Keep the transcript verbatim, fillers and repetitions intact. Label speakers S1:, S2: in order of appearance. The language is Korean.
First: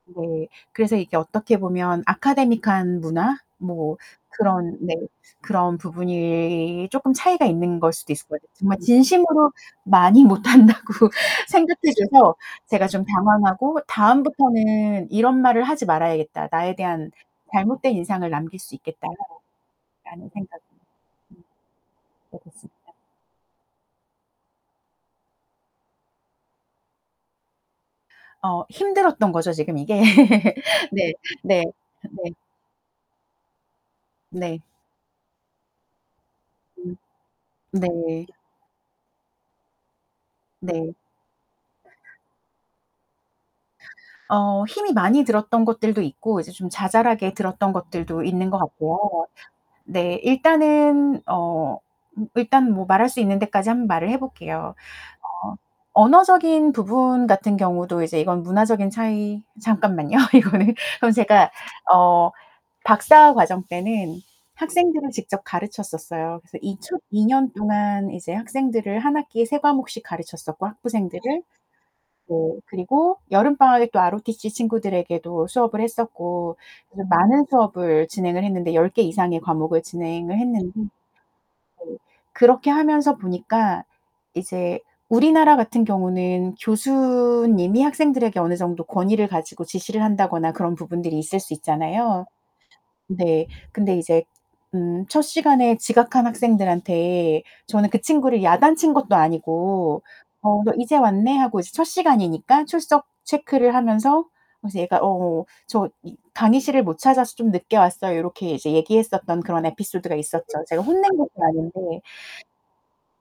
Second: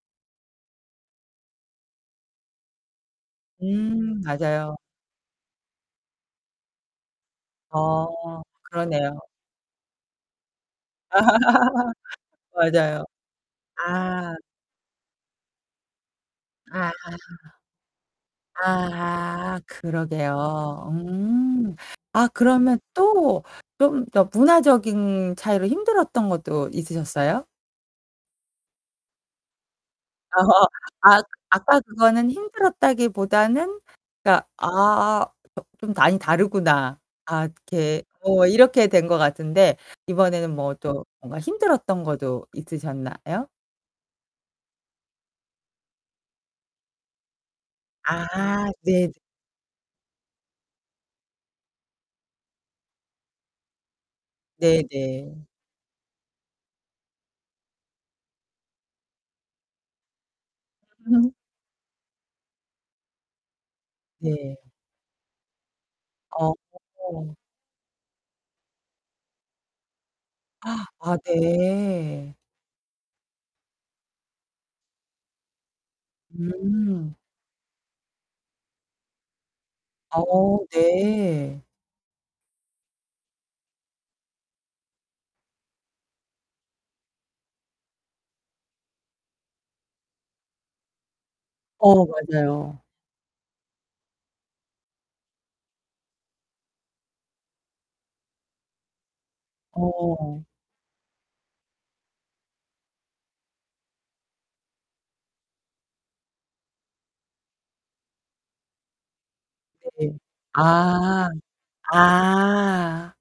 S1: 네, 그래서 이게 어떻게 보면 아카데믹한 문화 뭐
S2: 음
S1: 그런
S2: 맞아요.
S1: 네, 그런 부분이 조금 차이가 있는 걸 수도 있을 것
S2: 아,
S1: 같아요. 정말
S2: 그러네요.
S1: 진심으로 많이 못 한다고 생각해 줘서 제가
S2: 맞아요.
S1: 좀 당황하고
S2: 아.
S1: '다음부터는 이런 말을 하지 말아야겠다. 나에
S2: 아.
S1: 대한 잘못된 인상을 남길 수 있겠다.'
S2: 아,
S1: [unintelligible] 라는 생각이.
S2: 그러게요. 음. 아
S1: 음. [unintelligible]
S2: 그러면 또 좀 더 문화적인 차이로 힘들었던 것도 있으셨어요?
S1: 어 힘들었던 거죠, 지금 이게. 네.
S2: 아
S1: 네.
S2: 아까
S1: 네.
S2: 그거는 힘들었다기 보다는 그니까
S1: 네.
S2: '아, 조 좀 많이
S1: 음.
S2: 다르구나.' 아 이렇게
S1: 네.
S2: 뭐 이렇게 된 거 같은데 이번에는
S1: 네.
S2: 뭐
S1: [unintelligible]
S2: 또 뭔가 힘들었던 거도 있으셨나요?
S1: 어. 힘이 많이 들었던 것들도 있고 이제 좀 자잘하게 들었던 것들도 있는 것
S2: 아 네.
S1: 같고요. 네, 일단은 어, 음 일단 뭐 말할 수 있는 데까지 한번 말을 해 볼게요.
S2: 네 네.
S1: 어, 언어적인 부분 같은 경우도 이제 이건 문화적인 차이 잠깐만요, 이거는 그럼
S2: 음.
S1: 제가 어 박사 과정 때는
S2: 네.
S1: 학생들을 직접 가르쳤었어요.
S2: 어.
S1: 그래서 이 첫 이 년 동안 이제 학생들을 한 학기에 세 과목씩 가르쳤었고,
S2: 아
S1: 학부생들을. 네.
S2: 네.
S1: 그리고 여름 방학에 또 ROTC 친구들에게도 수업을 했었고. 그래서
S2: 음.
S1: 많은 수업을 진행을 했는데 열 개 이상의 과목을 진행을
S2: 어
S1: 했는데
S2: 네.
S1: 네. 그렇게 하면서 보니까 이제 우리나라 같은 경우는 교수님이 학생들에게 어느 정도 권위를 가지고 지시를 한다거나 그런 부분들이 있을 수
S2: 어
S1: 있잖아요.
S2: 맞아요.
S1: 네, 근데 이제 음 첫 시간에 지각한 학생들한테 저는 그 친구를 야단친 것도 아니고
S2: 어.
S1: "어, 너 이제 왔네." 하고 이제 첫 시간이니까 출석 체크를 하면서 그러면서 얘가 "어 어, 저 이 강의실을 못 찾아서 좀 늦게 왔어요." 요렇게 이제 얘기했었던 그런
S2: 네.
S1: 에피소드가 있었죠. 제가 혼낸
S2: 아
S1: 것도 아닌데
S2: 아.